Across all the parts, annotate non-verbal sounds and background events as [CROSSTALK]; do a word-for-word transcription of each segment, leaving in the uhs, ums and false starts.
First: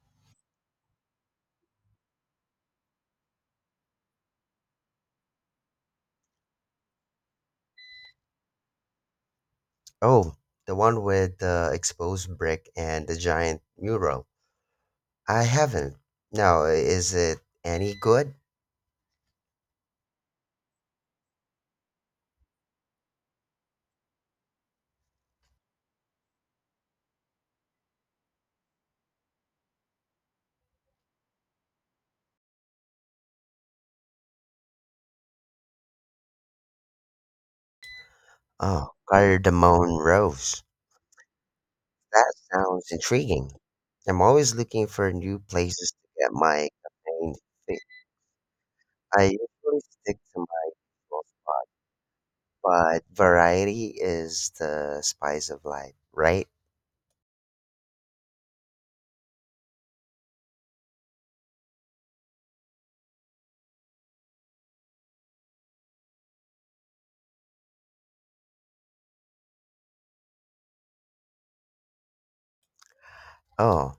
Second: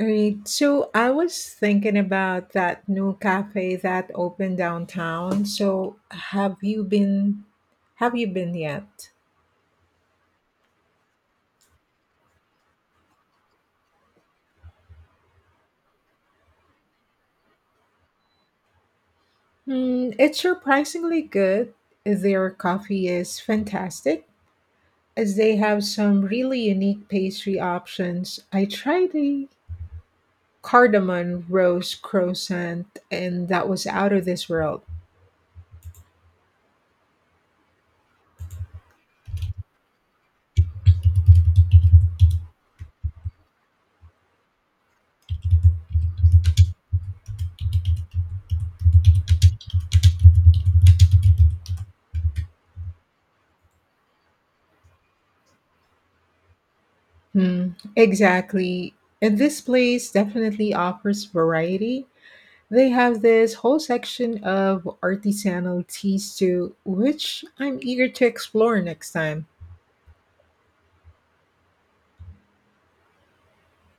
Right. So I was thinking about that new cafe that opened downtown. So have you been have you been yet? Oh, the one with the exposed brick and the giant mural. I haven't. Now, is it any good? Hmm, it's surprisingly good. Their coffee is fantastic as they have some really unique pastry options. I tried a cardamom rose croissant and that was out of this world. Oh, Cardamone Rose. That sounds intriguing. I'm always looking for new places to get my campaign fix. I usually stick to my goals, but variety is the spice of life, right? Hmm, exactly. And this place definitely offers variety. They have this whole section of artisanal teas too, which I'm eager to explore next time. Oh,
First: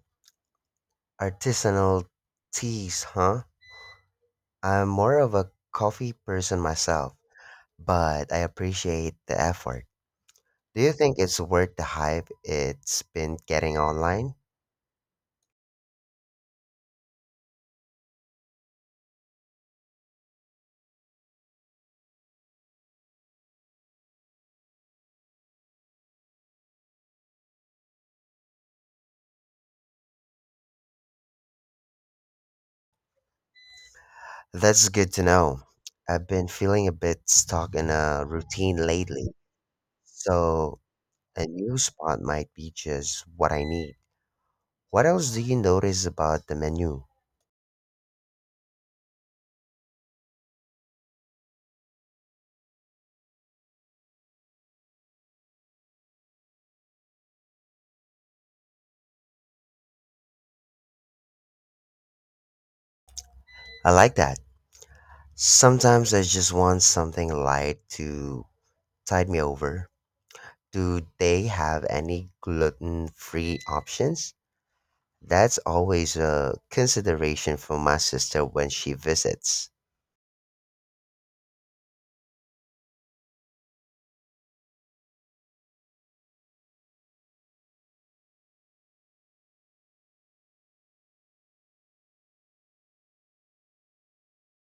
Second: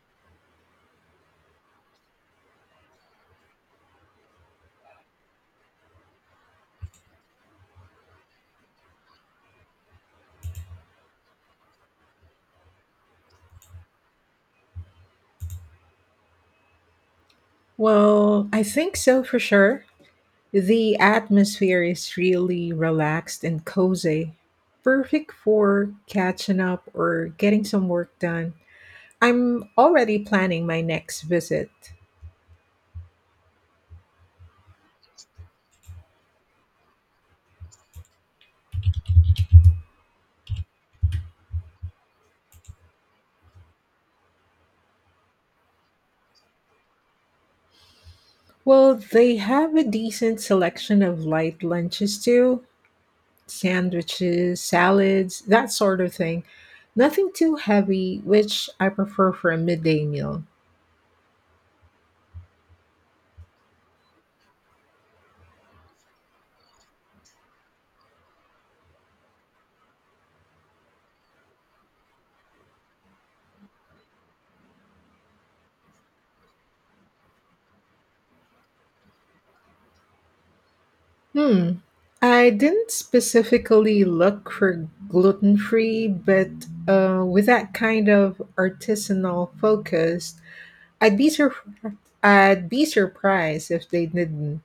artisanal teas, huh? I'm more of a coffee person myself, but I appreciate the effort. Do you think it's worth the hype it's been getting online? Well, I think so for sure. The atmosphere is really relaxed and cozy, perfect for catching up or getting some work done. I'm already planning my next visit. That's good to know. I've been feeling a bit stuck in a routine lately, so a new spot might be just what I need. What else do you notice about the menu? Well, they have a decent selection of light lunches too: sandwiches, salads, that sort of thing. Nothing too heavy, which I prefer for a midday meal. I like that. Sometimes I just want something light to tide me over. Do they have any gluten free options? That's always a consideration for my sister when she visits. Hmm. I didn't specifically look for gluten free, but uh, with that kind of artisanal focus, I'd be sur- I'd be surprised if they didn't.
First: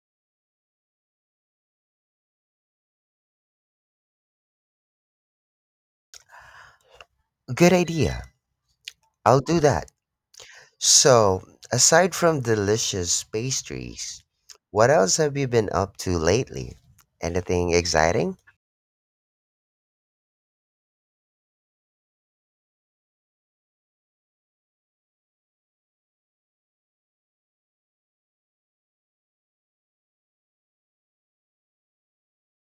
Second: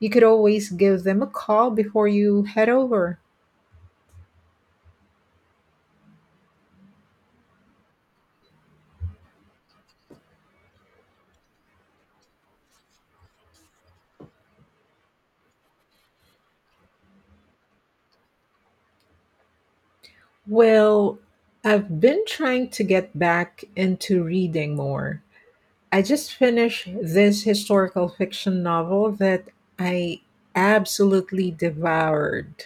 You could always give them a call before you head over. Good idea. I'll do that. So, aside from delicious pastries, what else have you been up to lately? Anything exciting? Well, I've been trying to get back into reading more. I just finished this historical fiction novel that I absolutely devoured.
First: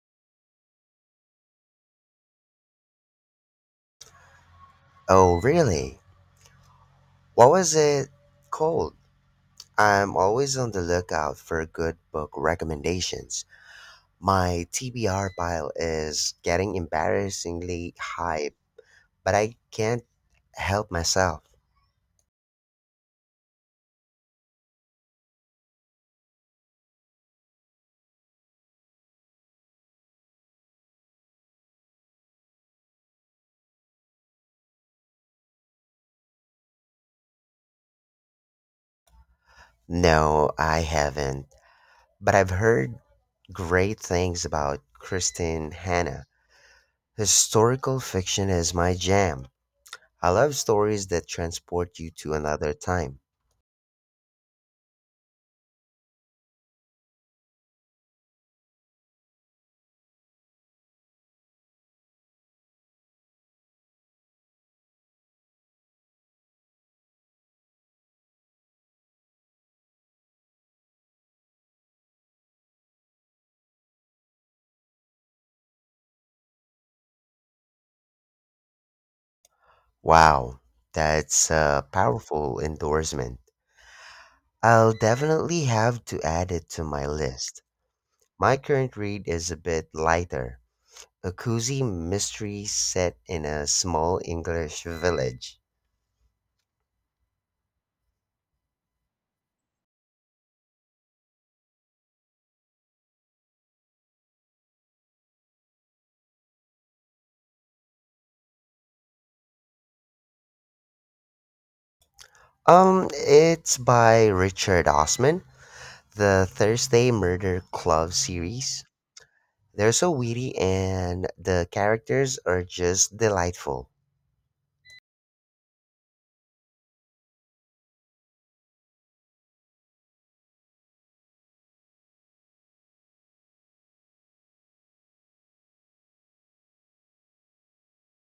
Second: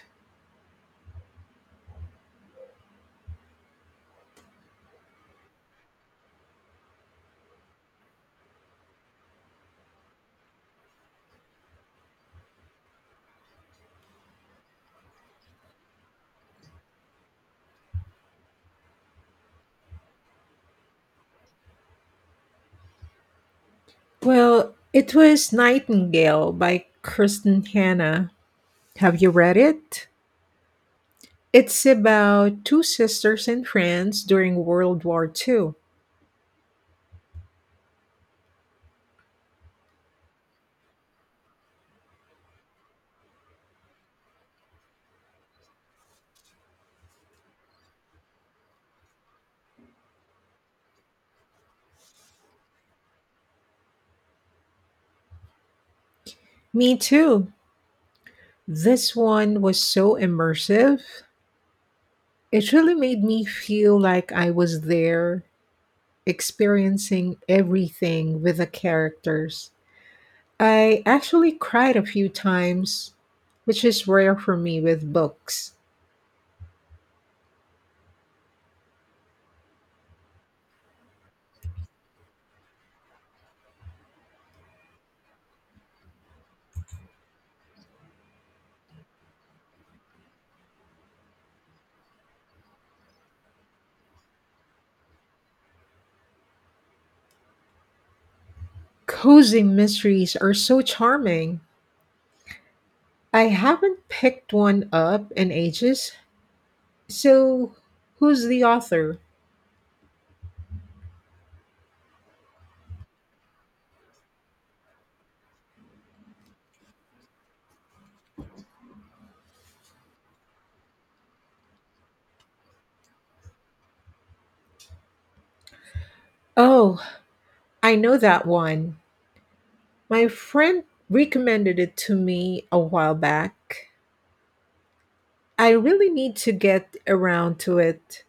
Oh, really? What was it called? I'm always on the lookout for good book recommendations. My T B R pile is getting embarrassingly high, but I can't help myself. Well, it was Nightingale by Kristen Hanna. Have you read it? It's about two sisters in France during World War two. No, I haven't. But I've heard great things about Kristen Hanna. Historical fiction is my jam. I love stories that transport you to another time. Me too. This one was so immersive. It really made me feel like I was there, experiencing everything with the characters. I actually cried a few times, which is rare for me with books. Wow, that's a powerful endorsement. I'll definitely have to add it to my list. My current read is a bit lighter, a cozy mystery set in a small English village. Cozy mysteries are so charming. I haven't picked one up in ages. So, who's the author? Um, it's by Richard Osman, the Thursday Murder Club series. They're so witty and the characters are just delightful. Oh, I know that one. My friend recommended it to me a while back. I really need to get around to it.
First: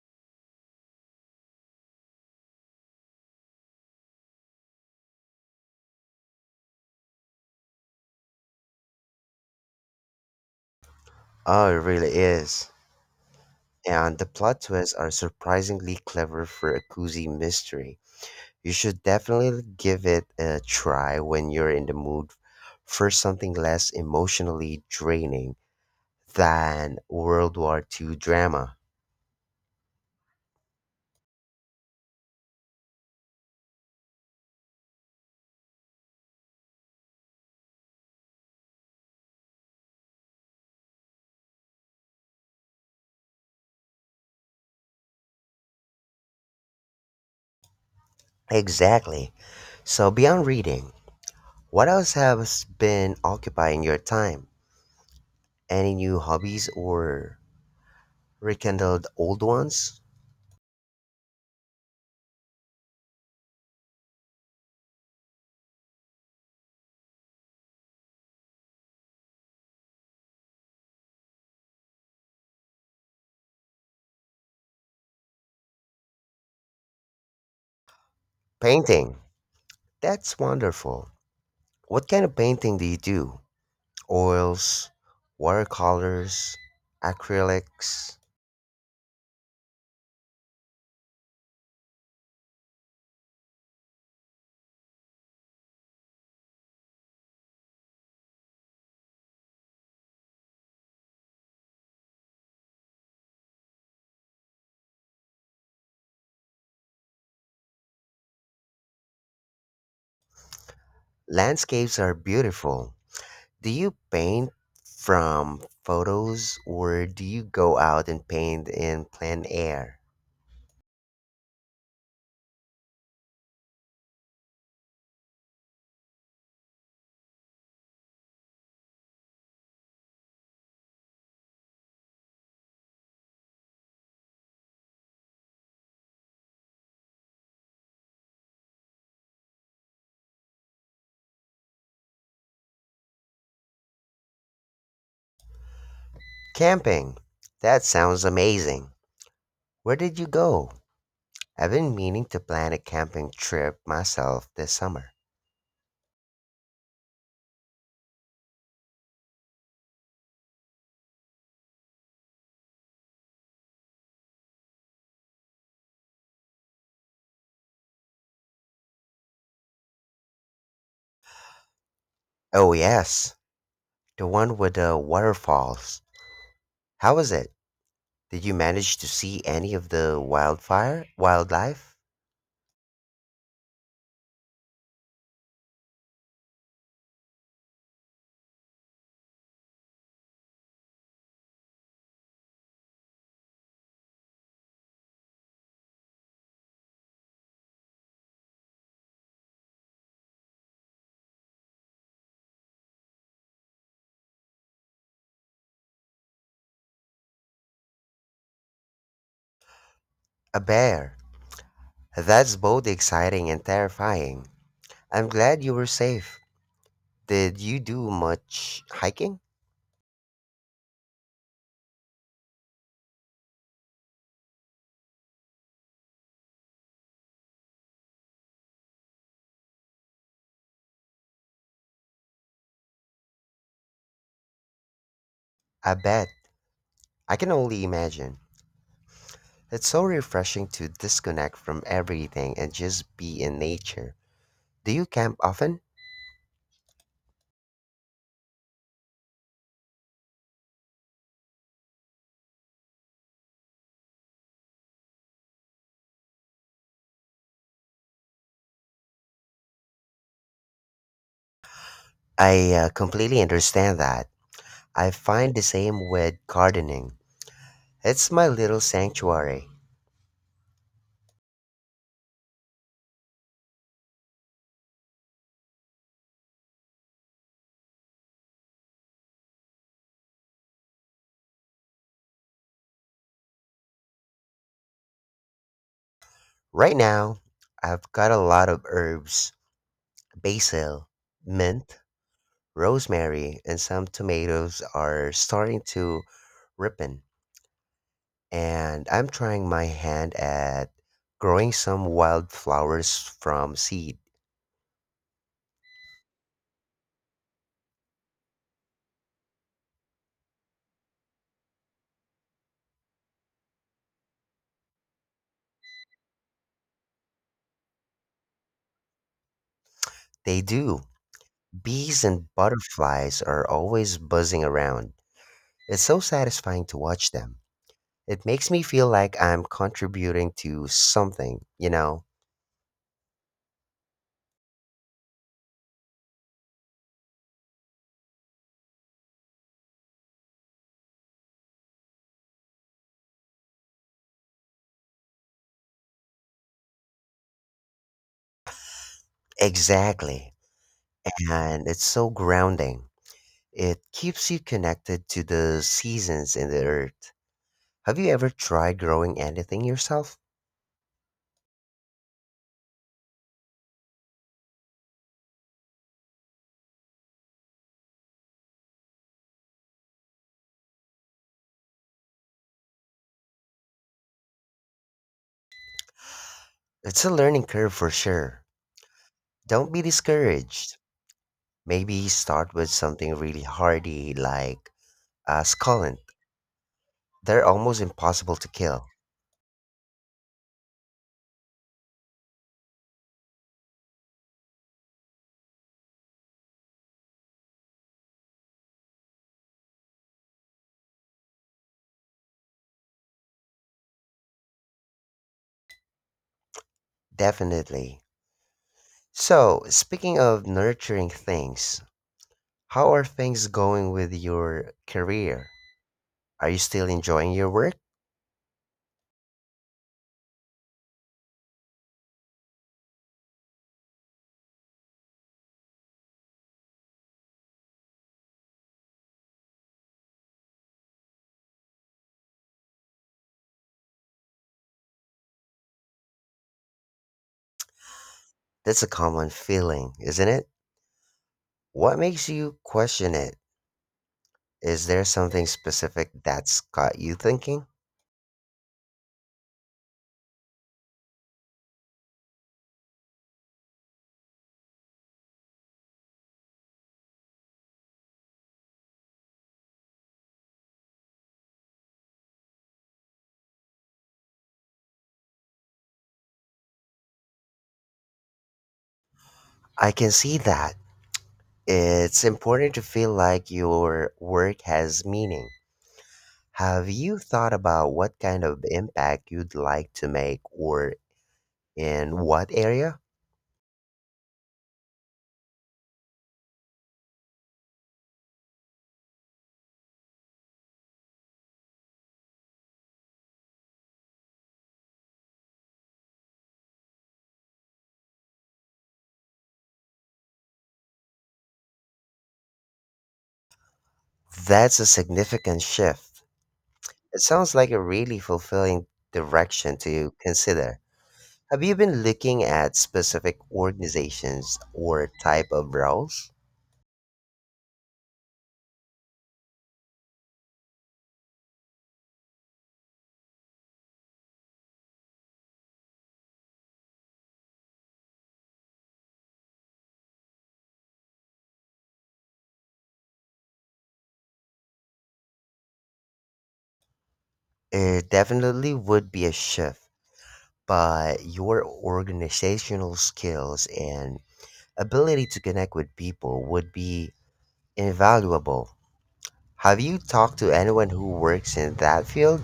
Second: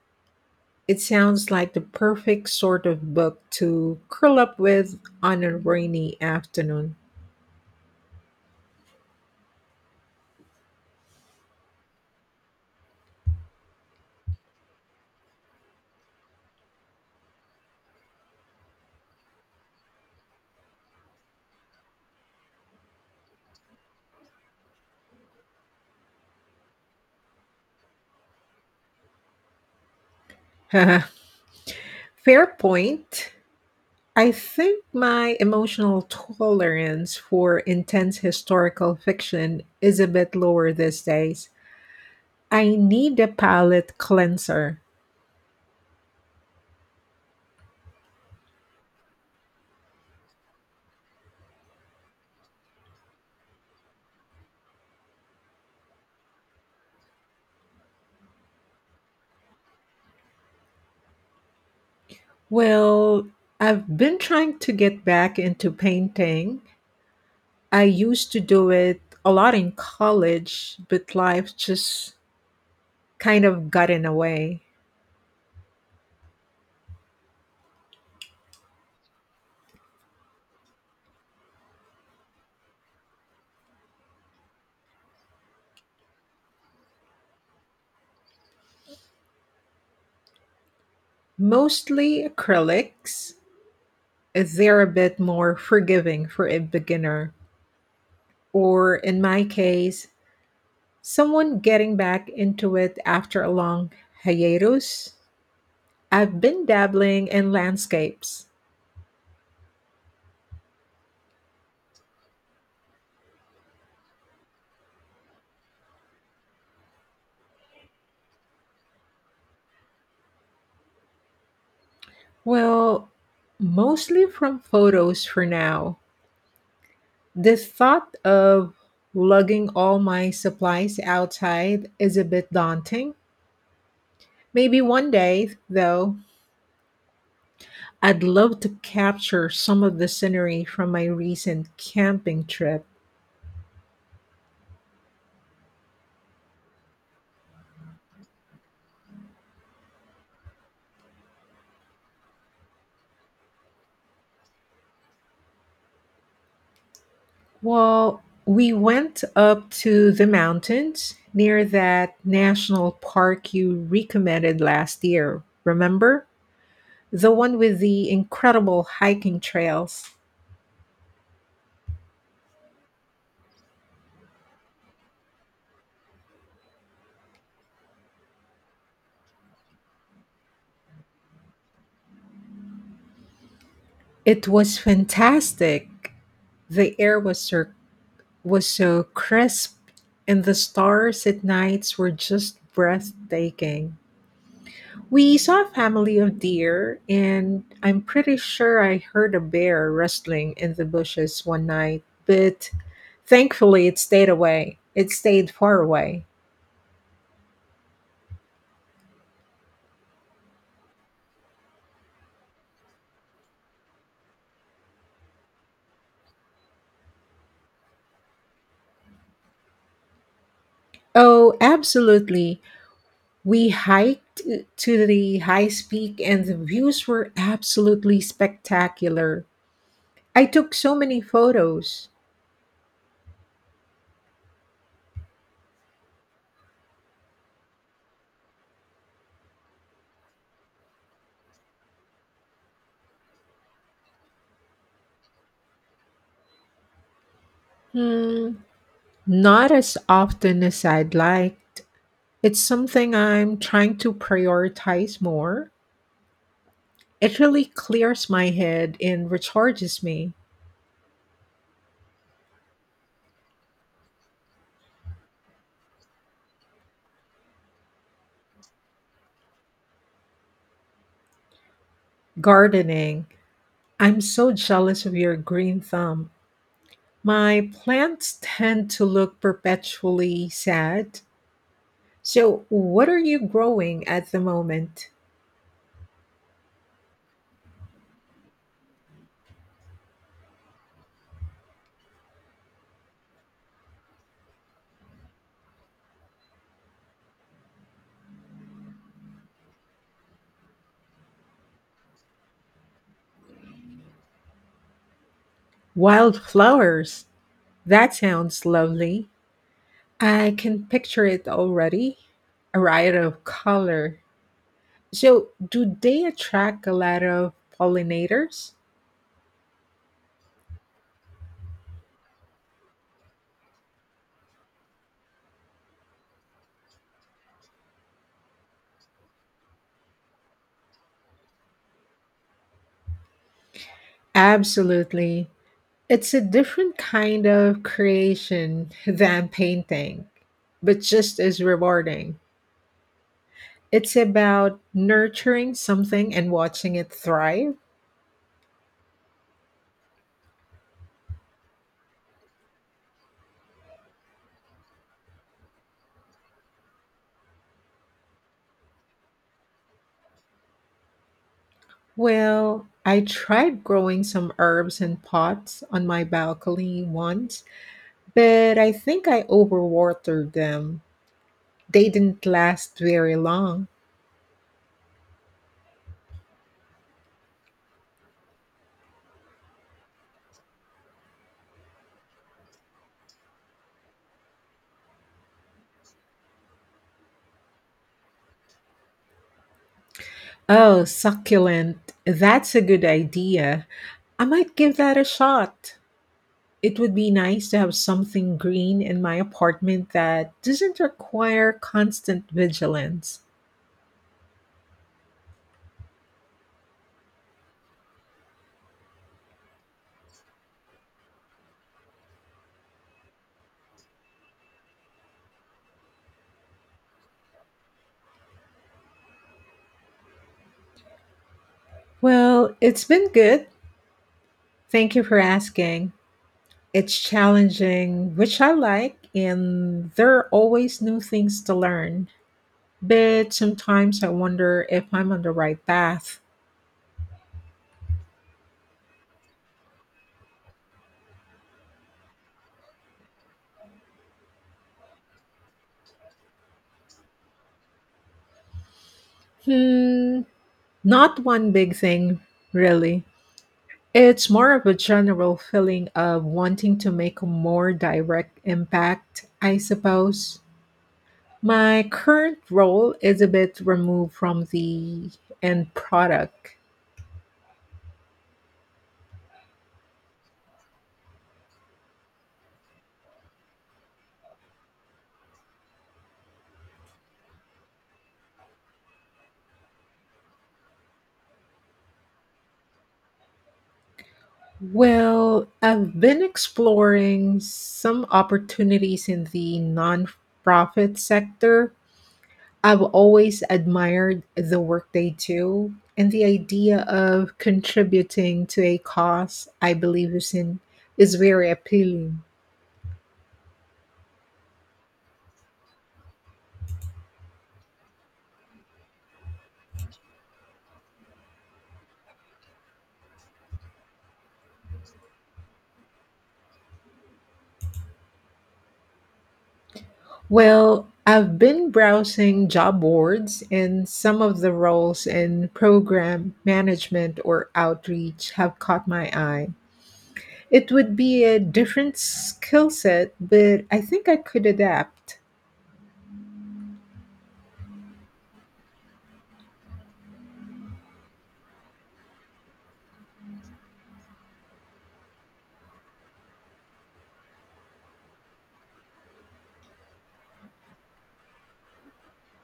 It sounds like the perfect sort of book to curl up with on a rainy afternoon. Oh, it really is, and the plot twists are surprisingly clever for a cozy mystery. You should definitely give it a try when you're in the mood for something less emotionally draining than World War two drama. [LAUGHS] Fair point. I think my emotional tolerance for intense historical fiction is a bit lower these days. I need a palate cleanser. Exactly. So, beyond reading, what else has been occupying your time? Any new hobbies or rekindled old ones? Well, I've been trying to get back into painting. I used to do it a lot in college, but life just kind of got in the way. Painting. That's wonderful. What kind of painting do you do? Oils, watercolors, acrylics. Mostly acrylics, they're a bit more forgiving for a beginner, or in my case, someone getting back into it after a long hiatus. I've been dabbling in landscapes. Landscapes are beautiful. Do you paint from photos or do you go out and paint in plein air? Well, mostly from photos for now. The thought of lugging all my supplies outside is a bit daunting. Maybe one day, though, I'd love to capture some of the scenery from my recent camping trip. Camping. That sounds amazing. Where did you go? I've been meaning to plan a camping trip myself this summer. Well, we went up to the mountains near that national park you recommended last year. Remember? The one with the incredible hiking trails. Oh, yes, the one with the waterfalls. How was it? Did you manage to see any of the wildfire, wildlife? It was fantastic. The air was so, was so crisp, and the stars at nights were just breathtaking. We saw a family of deer, and I'm pretty sure I heard a bear rustling in the bushes one night, but thankfully it stayed away. It stayed far away. A bear. That's both exciting and terrifying. I'm glad you were safe. Did you do much hiking? Oh, absolutely. We hiked to the highest peak, and the views were absolutely spectacular. I took so many photos. I bet. I can only imagine. It's so refreshing to disconnect from everything and just be in nature. Do you camp often? Hmm, not as often as I'd liked. It's something I'm trying to prioritize more. It really clears my head and recharges me. I uh, completely understand that. I find the same with gardening. It's my little sanctuary. Gardening. I'm so jealous of your green thumb. My plants tend to look perpetually sad. So, what are you growing at the moment? Right now, I've got a lot of herbs: basil, mint, rosemary, and some tomatoes are starting to ripen. And I'm trying my hand at growing some wildflowers from seed. Wildflowers. That sounds lovely. I can picture it already. A riot of color. So, do they attract a lot of pollinators? They do. Bees and butterflies are always buzzing around. It's so satisfying to watch them. It makes me feel like I'm contributing to something, you know? Absolutely. It's a different kind of creation than painting, but just as rewarding. It's about nurturing something and watching it thrive. Exactly, and it's so grounding. It keeps you connected to the seasons and the earth. Have you ever tried growing anything yourself? Well, I tried growing some herbs in pots on my balcony once, but I think I overwatered them. They didn't last very long. It's a learning curve for sure. Don't be discouraged. Maybe start with something really hardy like a succulent. They're almost impossible to kill. Oh, succulent. That's a good idea. I might give that a shot. It would be nice to have something green in my apartment that doesn't require constant vigilance. Definitely. So, speaking of nurturing things, how are things going with your career? Are you still enjoying your work? Well, it's been good. Thank you for asking. It's challenging, which I like, and there are always new things to learn. But sometimes I wonder if I'm on the right path. That's a common feeling, isn't it? What makes you question it? Is there something specific that's got you thinking? Hmm, not one big thing, really. It's more of a general feeling of wanting to make a more direct impact, I suppose. My current role is a bit removed from the end product. I can see that. It's important to feel like your work has meaning. Have you thought about what kind of impact you'd like to make or in what area? Well, I've been exploring some opportunities in the nonprofit sector. I've always admired the work they do, and the idea of contributing to a cause I believe is in is very appealing. That's a significant shift. It sounds like a really fulfilling direction to consider. Have you been looking at specific organizations or type of roles? Well, I've been browsing job boards, and some of the roles in program management or outreach have caught my eye. It would be a different skill set, but I think I could adapt. It definitely would be a shift, but your organizational skills and ability to connect with people would be invaluable. Have you talked to anyone who works in that field?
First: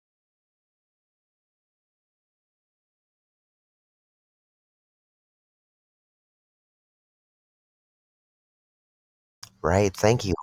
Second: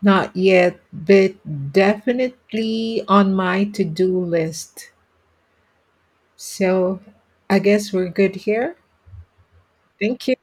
Not yet, but definitely on my to do list. So I guess we're good here. Right, thank Thank you. you.